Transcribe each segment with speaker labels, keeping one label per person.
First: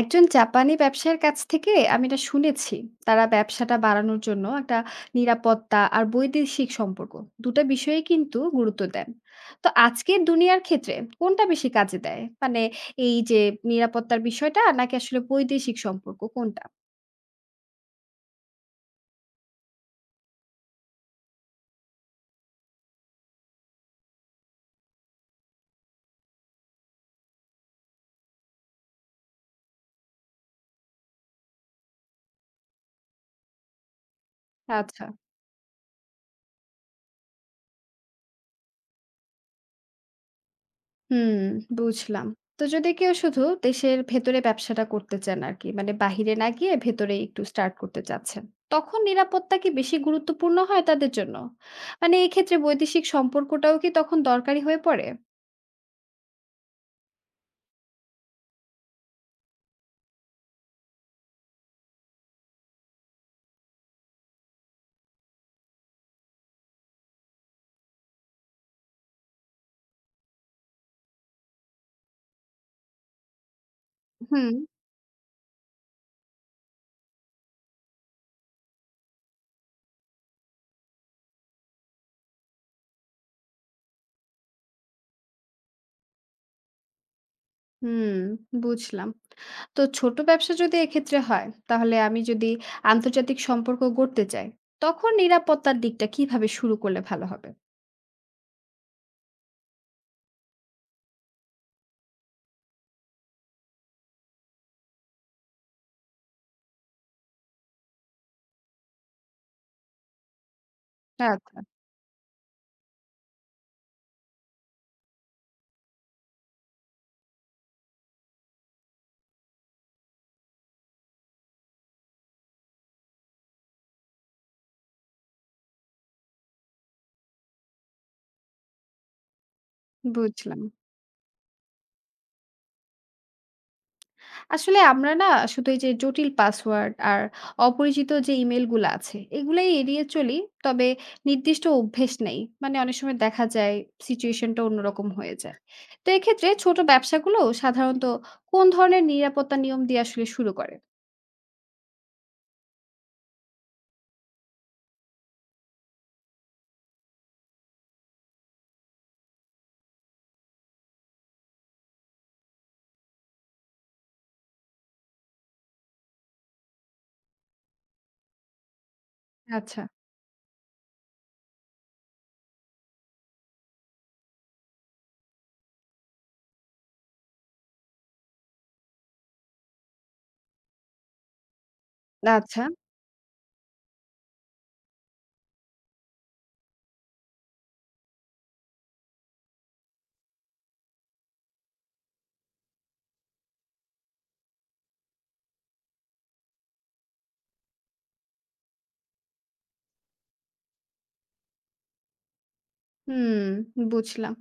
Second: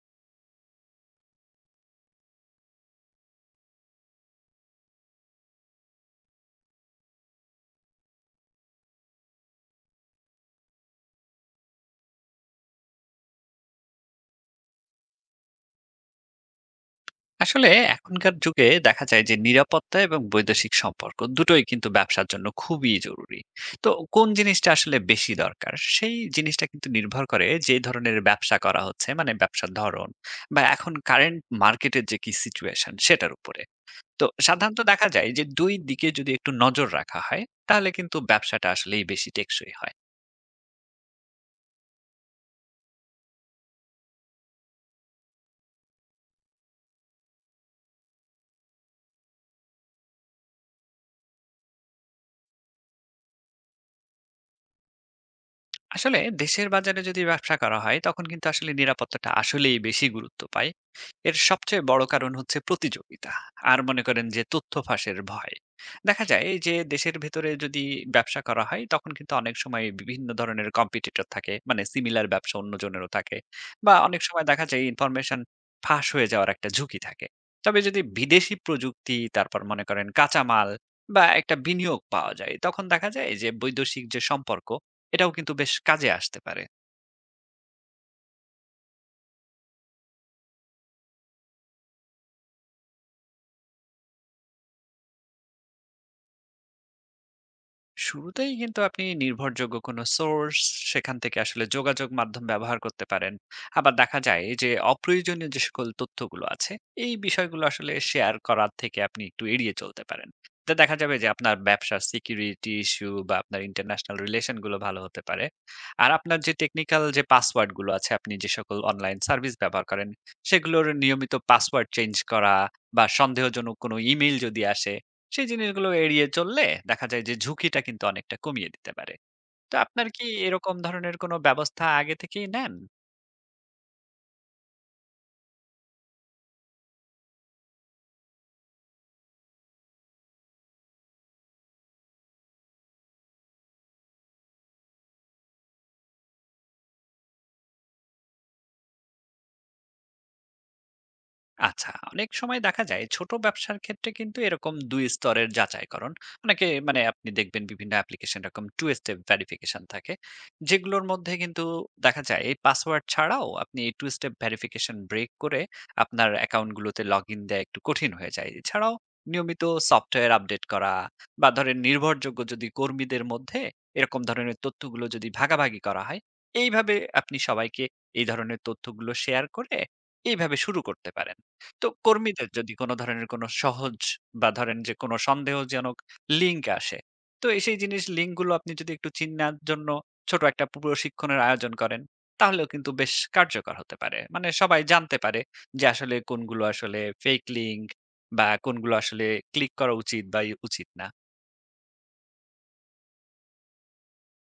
Speaker 1: একজন জাপানি ব্যবসায়ীর কাছ থেকে আমি এটা শুনেছি। তারা ব্যবসাটা বাড়ানোর জন্য একটা নিরাপত্তা আর বৈদেশিক সম্পর্ক দুটো বিষয়ে কিন্তু গুরুত্ব দেন। তো আজকের দুনিয়ার ক্ষেত্রে কোনটা বেশি কাজে দেয়, মানে এই যে নিরাপত্তার বিষয়টা নাকি আসলে বৈদেশিক সম্পর্ক, কোনটা?
Speaker 2: আসলে এখনকার যুগে দেখা যায় যে নিরাপত্তা এবং বৈদেশিক সম্পর্ক দুটোই কিন্তু ব্যবসার জন্য খুবই জরুরি। তো কোন জিনিসটা আসলে বেশি দরকার সেই জিনিসটা কিন্তু নির্ভর করে যে ধরনের ব্যবসা করা হচ্ছে, মানে ব্যবসার ধরন বা এখন কারেন্ট মার্কেটের যে কি সিচুয়েশন সেটার উপরে। তো সাধারণত
Speaker 1: আচ্ছা।
Speaker 2: দেখা যায় যে দুই দিকে যদি একটু নজর রাখা হয় তাহলে কিন্তু ব্যবসাটা আসলেই বেশি টেকসই হয়।
Speaker 1: হুম, বুঝলাম। তো যদি কেউ শুধু দেশের ভেতরে ব্যবসাটা করতে চান আরকি, মানে বাহিরে না গিয়ে ভেতরে একটু স্টার্ট করতে চাচ্ছেন, তখন নিরাপত্তা কি বেশি গুরুত্বপূর্ণ হয় তাদের জন্য? মানে এক্ষেত্রে বৈদেশিক সম্পর্কটাও কি তখন দরকারি হয়ে পড়ে?
Speaker 2: আসলে দেশের বাজারে যদি ব্যবসা করা হয় তখন কিন্তু আসলে নিরাপত্তাটা আসলেই বেশি গুরুত্ব পায়। এর সবচেয়ে বড় কারণ হচ্ছে প্রতিযোগিতা আর মনে করেন যে তথ্য ফাঁসের ভয়। দেখা যায় যে দেশের ভেতরে যদি ব্যবসা করা হয় তখন কিন্তু অনেক সময় বিভিন্ন ধরনের কম্পিটিটর থাকে, মানে সিমিলার ব্যবসা অন্যজনেরও থাকে, বা অনেক সময়
Speaker 1: হুম,
Speaker 2: দেখা যায় ইনফরমেশন ফাঁস হয়ে যাওয়ার একটা ঝুঁকি থাকে। তবে যদি বিদেশি প্রযুক্তি, তারপর মনে করেন কাঁচামাল বা একটা বিনিয়োগ পাওয়া যায় তখন দেখা যায় যে বৈদেশিক যে সম্পর্ক এটাও কিন্তু বেশ কাজে আসতে পারে।
Speaker 1: হুম, বুঝলাম। তো ছোট ব্যবসা যদি এক্ষেত্রে হয়, তাহলে আমি যদি আন্তর্জাতিক সম্পর্ক গড়তে চাই, তখন নিরাপত্তার দিকটা কিভাবে শুরু করলে ভালো হবে?
Speaker 2: শুরুতেই কিন্তু আপনি নির্ভরযোগ্য কোনো সোর্স, সেখান থেকে আসলে যোগাযোগ মাধ্যম ব্যবহার করতে পারেন। আবার দেখা যায় যে অপ্রয়োজনীয় যে সকল তথ্যগুলো আছে, এই বিষয়গুলো আসলে শেয়ার করার থেকে আপনি একটু এড়িয়ে চলতে পারেন। তো দেখা যাবে যে আপনার
Speaker 1: আচ্ছা,
Speaker 2: ব্যবসার সিকিউরিটি ইস্যু বা আপনার ইন্টারন্যাশনাল রিলেশন গুলো ভালো হতে পারে। আর আপনার যে টেকনিক্যাল যে পাসওয়ার্ড গুলো আছে, আপনি যে সকল অনলাইন সার্ভিস ব্যবহার করেন, সেগুলোর নিয়মিত পাসওয়ার্ড চেঞ্জ করা বা সন্দেহজনক কোনো ইমেইল যদি আসে সেই জিনিসগুলো এড়িয়ে চললে দেখা যায় যে ঝুঁকিটা কিন্তু অনেকটা কমিয়ে দিতে পারে। তো আপনার কি
Speaker 1: বুঝলাম।
Speaker 2: এরকম ধরনের কোনো ব্যবস্থা আগে থেকেই নেন?
Speaker 1: আসলে আমরা না শুধু এই যে জটিল পাসওয়ার্ড আর অপরিচিত যে ইমেলগুলো আছে এগুলাই এড়িয়ে চলি। তবে নির্দিষ্ট অভ্যেস নেই, মানে অনেক সময় দেখা যায় সিচুয়েশনটা অন্যরকম হয়ে যায়। তো এক্ষেত্রে ছোট ব্যবসাগুলো সাধারণত কোন ধরনের নিরাপত্তা নিয়ম দিয়ে আসলে শুরু করে?
Speaker 2: আচ্ছা, অনেক সময় দেখা যায় ছোট ব্যবসার ক্ষেত্রে কিন্তু এরকম দুই স্তরের যাচাইকরণ অনেকে, মানে আপনি দেখবেন বিভিন্ন অ্যাপ্লিকেশন এরকম টু স্টেপ ভেরিফিকেশন থাকে, যেগুলোর মধ্যে কিন্তু দেখা যায় এই পাসওয়ার্ড ছাড়াও আপনি এই টু স্টেপ ভেরিফিকেশন ব্রেক করে আপনার অ্যাকাউন্টগুলোতে লগ ইন দেওয়া একটু কঠিন হয়ে যায়। এছাড়াও নিয়মিত
Speaker 1: আচ্ছা।
Speaker 2: সফটওয়্যার আপডেট করা বা ধরেন নির্ভরযোগ্য যদি কর্মীদের মধ্যে এরকম ধরনের তথ্যগুলো যদি ভাগাভাগি করা হয়, এইভাবে আপনি সবাইকে এই ধরনের তথ্যগুলো শেয়ার করে এইভাবে শুরু করতে পারেন। তো কর্মীদের
Speaker 1: আচ্ছা।
Speaker 2: যদি কোন ধরনের কোন সহজ বা ধরেন যে কোন সন্দেহজনক লিঙ্ক আসে, তো এ সেই জিনিস লিঙ্কগুলো আপনি যদি একটু চিন্নার জন্য ছোট একটা প্রশিক্ষণের আয়োজন করেন, তাহলেও কিন্তু বেশ কার্যকর হতে পারে। মানে সবাই জানতে পারে যে আসলে কোনগুলো আসলে ফেক লিঙ্ক বা কোনগুলো আসলে ক্লিক করা উচিত বা ই উচিত না।
Speaker 1: হুম, বুঝলাম।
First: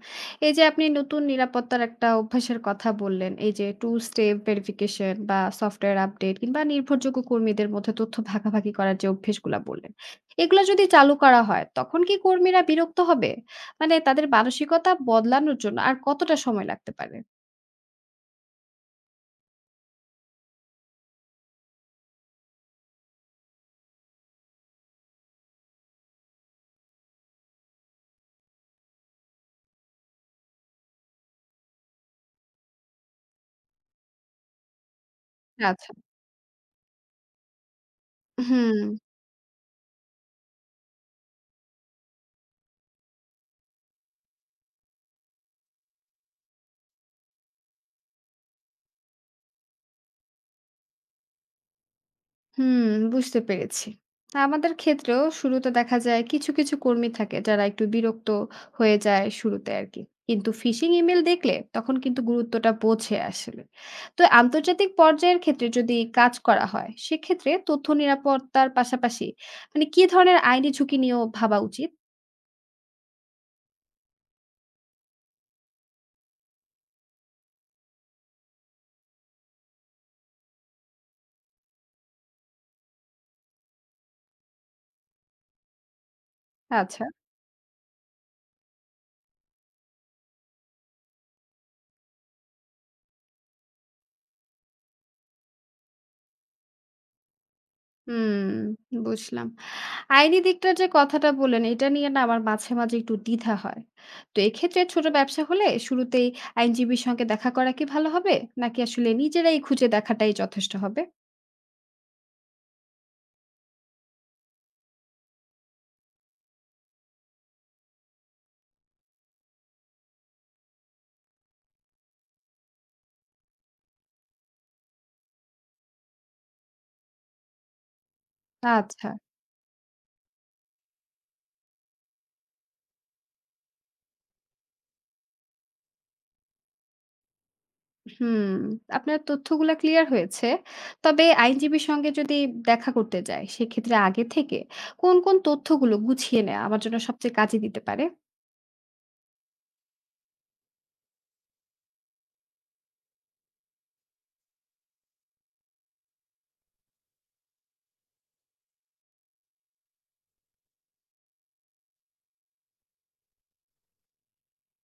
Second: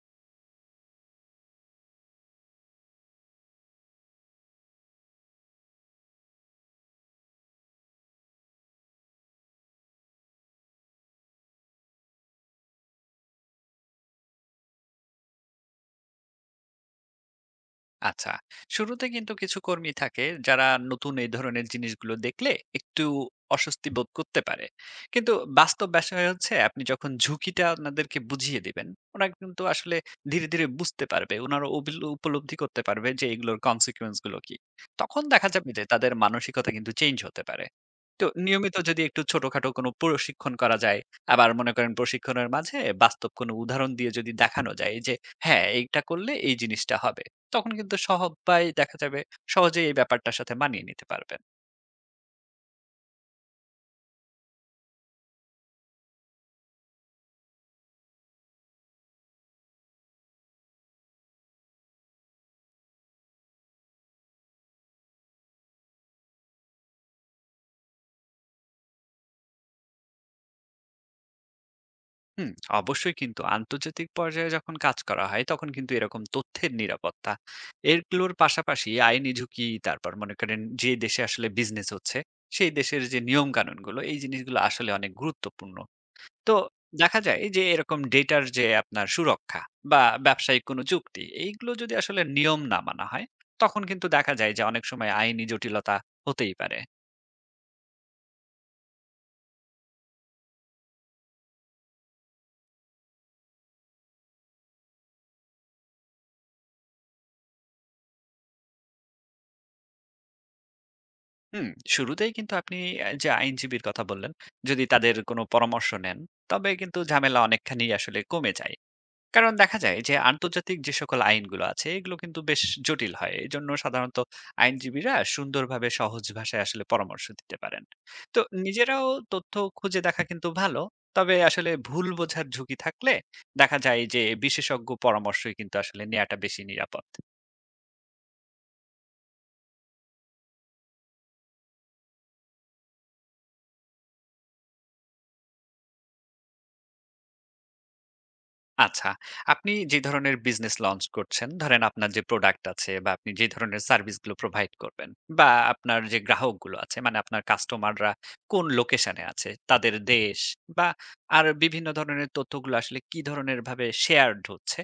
Speaker 1: এই যে আপনি নতুন নিরাপত্তার একটা অভ্যাসের কথা বললেন। এই যে টু স্টেপ ভেরিফিকেশন বা সফটওয়্যার আপডেট কিংবা নির্ভরযোগ্য কর্মীদের মধ্যে তথ্য ভাগাভাগি করার যে অভ্যেসগুলা বললেন, এগুলা যদি চালু করা হয় তখন কি কর্মীরা বিরক্ত হবে? মানে তাদের মানসিকতা বদলানোর জন্য আর কতটা সময় লাগতে পারে?
Speaker 2: আচ্ছা, শুরুতে কিন্তু কিছু কর্মী থাকে যারা নতুন এই ধরনের জিনিসগুলো দেখলে একটু অস্বস্তি বোধ করতে পারে। কিন্তু বাস্তব বিষয় হচ্ছে আপনি যখন ঝুঁকিটা ওনাদেরকে বুঝিয়ে দিবেন ওরা কিন্তু আসলে ধীরে ধীরে বুঝতে পারবে, ওনারা উপলব্ধি করতে পারবে যে এগুলোর কনসিকুয়েন্স গুলো কি। তখন দেখা যাবে যে
Speaker 1: আচ্ছা,
Speaker 2: তাদের মানসিকতা কিন্তু চেঞ্জ হতে পারে। তো নিয়মিত
Speaker 1: হুম।
Speaker 2: যদি একটু ছোটখাটো কোনো প্রশিক্ষণ করা যায়, আবার মনে করেন প্রশিক্ষণের মাঝে বাস্তব কোনো উদাহরণ দিয়ে যদি দেখানো যায় যে হ্যাঁ এইটা করলে এই জিনিসটা হবে, তখন কিন্তু সবাই দেখা যাবে সহজেই এই ব্যাপারটার সাথে মানিয়ে নিতে পারবেন।
Speaker 1: হুম, বুঝতে পেরেছি। তা আমাদের ক্ষেত্রেও শুরুতে দেখা যায় কিছু, কিছু কর্মী থাকে যারা একটু বিরক্ত হয়ে যায় শুরুতে আরকি। কিন্তু ফিশিং ইমেইল দেখলে তখন কিন্তু গুরুত্বটা বোঝে আসলে। তো আন্তর্জাতিক পর্যায়ের ক্ষেত্রে যদি কাজ করা হয়, সেক্ষেত্রে তথ্য নিরাপত্তার পাশাপাশি মানে কি ধরনের আইনি ঝুঁকি নিয়েও ভাবা উচিত?
Speaker 2: হুম, অবশ্যই কিন্তু আন্তর্জাতিক পর্যায়ে যখন কাজ করা হয় তখন কিন্তু এরকম তথ্যের নিরাপত্তা, এগুলোর পাশাপাশি আইনি ঝুঁকি, তারপর মনে করেন যে দেশে আসলে বিজনেস হচ্ছে সেই দেশের যে নিয়ম কানুনগুলো, এই জিনিসগুলো আসলে অনেক গুরুত্বপূর্ণ। তো
Speaker 1: আচ্ছা।
Speaker 2: দেখা যায় যে এরকম ডেটার যে আপনার সুরক্ষা বা ব্যবসায়িক কোনো যুক্তি, এইগুলো যদি আসলে নিয়ম না মানা হয় তখন কিন্তু দেখা যায় যে অনেক সময় আইনি জটিলতা হতেই পারে।
Speaker 1: হুম, বুঝলাম। আইনি দিকটার যে কথাটা বললেন, এটা নিয়ে না আমার মাঝে, মাঝে একটু দ্বিধা হয়। তো এক্ষেত্রে ছোট ব্যবসা হলে শুরুতেই আইনজীবীর সঙ্গে দেখা করা কি ভালো হবে? নাকি আসলে নিজেরাই খুঁজে দেখাটাই যথেষ্ট হবে?
Speaker 2: হুম, শুরুতেই কিন্তু আপনি যে আইনজীবীর কথা বললেন, যদি তাদের কোনো পরামর্শ নেন, তবে কিন্তু ঝামেলা অনেকখানি আসলে কমে যায়। কারণ দেখা যায় যে আন্তর্জাতিক যে সকল আইনগুলো আছে, এগুলো কিন্তু বেশ জটিল হয়। এজন্য সাধারণত আইনজীবীরা সুন্দরভাবে সহজ ভাষায় আসলে পরামর্শ দিতে পারেন। তো নিজেরাও
Speaker 1: আচ্ছা,
Speaker 2: তথ্য খুঁজে দেখা কিন্তু ভালো। তবে আসলে ভুল বোঝার ঝুঁকি থাকলে দেখা যায় যে বিশেষজ্ঞ পরামর্শই কিন্তু আসলে নেয়াটা বেশি নিরাপদ।
Speaker 1: হুম, আপনার তথ্যগুলা ক্লিয়ার হয়েছে। তবে আইনজীবীর সঙ্গে যদি দেখা করতে যাই, সেক্ষেত্রে আগে থেকে কোন, কোন তথ্যগুলো গুছিয়ে নেয়া আমার জন্য সবচেয়ে কাজে দিতে পারে?
Speaker 2: আচ্ছা। আপনি যে ধরনের বিজনেস লঞ্চ করছেন, ধরেন আপনার যে প্রোডাক্ট আছে বা আপনি যে ধরনের সার্ভিস গুলো প্রোভাইড করবেন বা আপনার যে গ্রাহকগুলো আছে, মানে আপনার কাস্টমাররা কোন লোকেশনে আছে, তাদের দেশ বা আর বিভিন্ন ধরনের তথ্যগুলো আসলে কি ধরনের ভাবে শেয়ার্ড হচ্ছে,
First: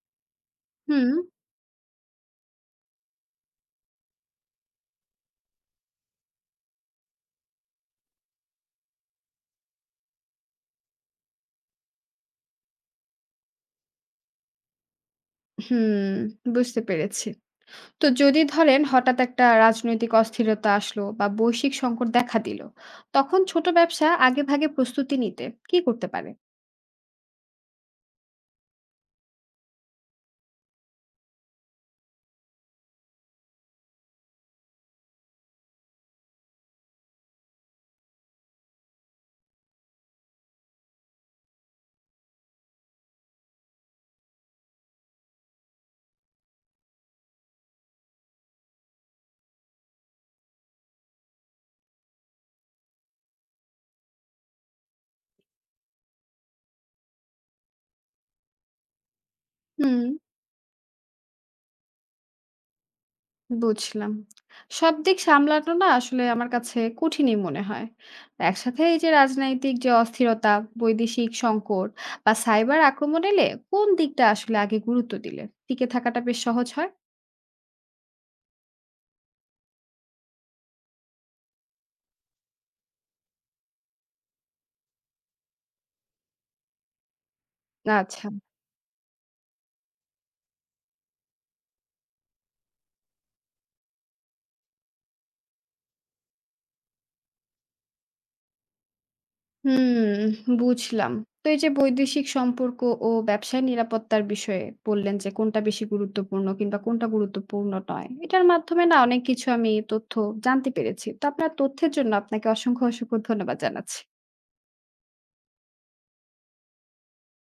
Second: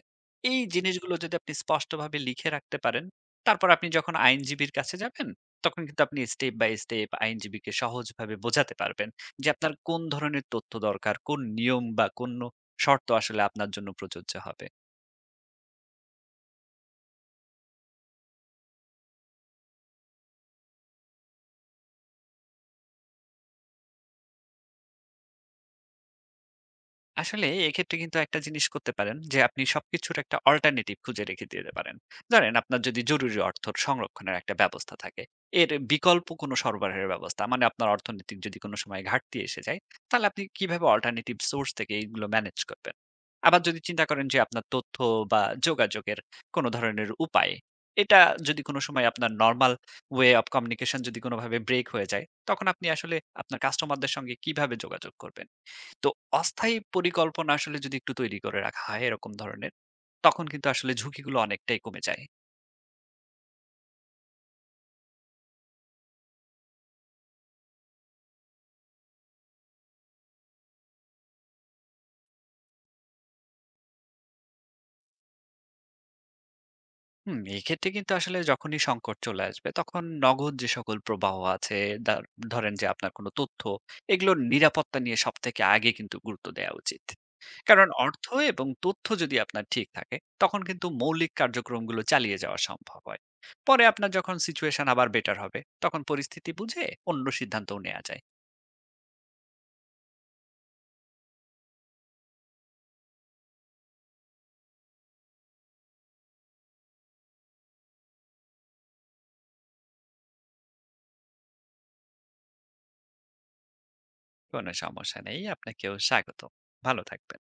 Speaker 2: এই
Speaker 1: হুম,
Speaker 2: জিনিসগুলো যদি আপনি স্পষ্টভাবে লিখে রাখতে পারেন, তারপর আপনি যখন আইনজীবীর কাছে যাবেন, তখন কিন্তু আপনি স্টেপ বাই স্টেপ আইনজীবীকে সহজভাবে বোঝাতে পারবেন যে আপনার কোন ধরনের তথ্য দরকার, কোন নিয়ম বা কোন শর্ত আসলে আপনার জন্য প্রযোজ্য হবে।
Speaker 1: হুম, বুঝতে পেরেছি। তো যদি ধরেন হঠাৎ একটা রাজনৈতিক অস্থিরতা আসলো বা বৈশ্বিক সংকট দেখা দিল, তখন ছোট ব্যবসা আগে ভাগে প্রস্তুতি নিতে কি করতে পারে?
Speaker 2: আসলে এক্ষেত্রে কিন্তু একটা জিনিস করতে পারেন যে আপনি সবকিছুর একটা অল্টারনেটিভ খুঁজে রেখে দিতে পারেন। ধরেন আপনার যদি জরুরি অর্থ সংরক্ষণের একটা ব্যবস্থা থাকে, এর বিকল্প কোনো সরবরাহের ব্যবস্থা, মানে আপনার অর্থনৈতিক যদি কোনো সময় ঘাটতি এসে যায়, তাহলে আপনি কিভাবে অল্টারনেটিভ সোর্স থেকে এইগুলো ম্যানেজ করবেন? আবার যদি চিন্তা করেন যে আপনার তথ্য বা যোগাযোগের কোনো ধরনের উপায়, এটা যদি কোনো সময় আপনার নরমাল ওয়ে অফ কমিউনিকেশন যদি কোনোভাবে ব্রেক হয়ে যায়, তখন আপনি আসলে আপনার কাস্টমারদের সঙ্গে কিভাবে যোগাযোগ করবেন? তো অস্থায়ী পরিকল্পনা আসলে যদি একটু তৈরি করে রাখা হয় এরকম ধরনের,
Speaker 1: হুম।
Speaker 2: তখন কিন্তু আসলে ঝুঁকিগুলো অনেকটাই কমে যায়।
Speaker 1: বুঝলাম। সব দিক সামলানো না আসলে আমার কাছে কঠিনই মনে হয় একসাথে। এই যে রাজনৈতিক যে অস্থিরতা, বৈদেশিক সংকট বা সাইবার আক্রমণ এলে কোন দিকটা আসলে আগে গুরুত্ব দিলে টিকে থাকাটা বেশ সহজ হয়?
Speaker 2: হুম, এক্ষেত্রে কিন্তু আসলে যখনই সংকট চলে আসবে তখন নগদ যে সকল প্রবাহ আছে, দা ধরেন যে আপনার কোনো তথ্য, এগুলোর নিরাপত্তা নিয়ে সবথেকে আগে কিন্তু গুরুত্ব দেয়া উচিত। কারণ অর্থ
Speaker 1: আচ্ছা।
Speaker 2: এবং তথ্য যদি আপনার ঠিক থাকে তখন কিন্তু মৌলিক কার্যক্রমগুলো চালিয়ে যাওয়া সম্ভব হয়। পরে আপনার যখন সিচুয়েশন আবার বেটার হবে তখন পরিস্থিতি বুঝে অন্য সিদ্ধান্তও নেয়া যায়।
Speaker 1: হুম, বুঝলাম। তো এই যে বৈদেশিক সম্পর্ক ও ব্যবসায় নিরাপত্তার বিষয়ে বললেন যে কোনটা বেশি গুরুত্বপূর্ণ কিংবা কোনটা গুরুত্বপূর্ণ নয়, এটার মাধ্যমে না অনেক কিছু আমি তথ্য জানতে পেরেছি। তো আপনার তথ্যের জন্য আপনাকে অসংখ্য, অসংখ্য ধন্যবাদ জানাচ্ছি।
Speaker 2: কোনো সমস্যা নেই। আপনাকেও স্বাগতম। ভালো থাকবেন।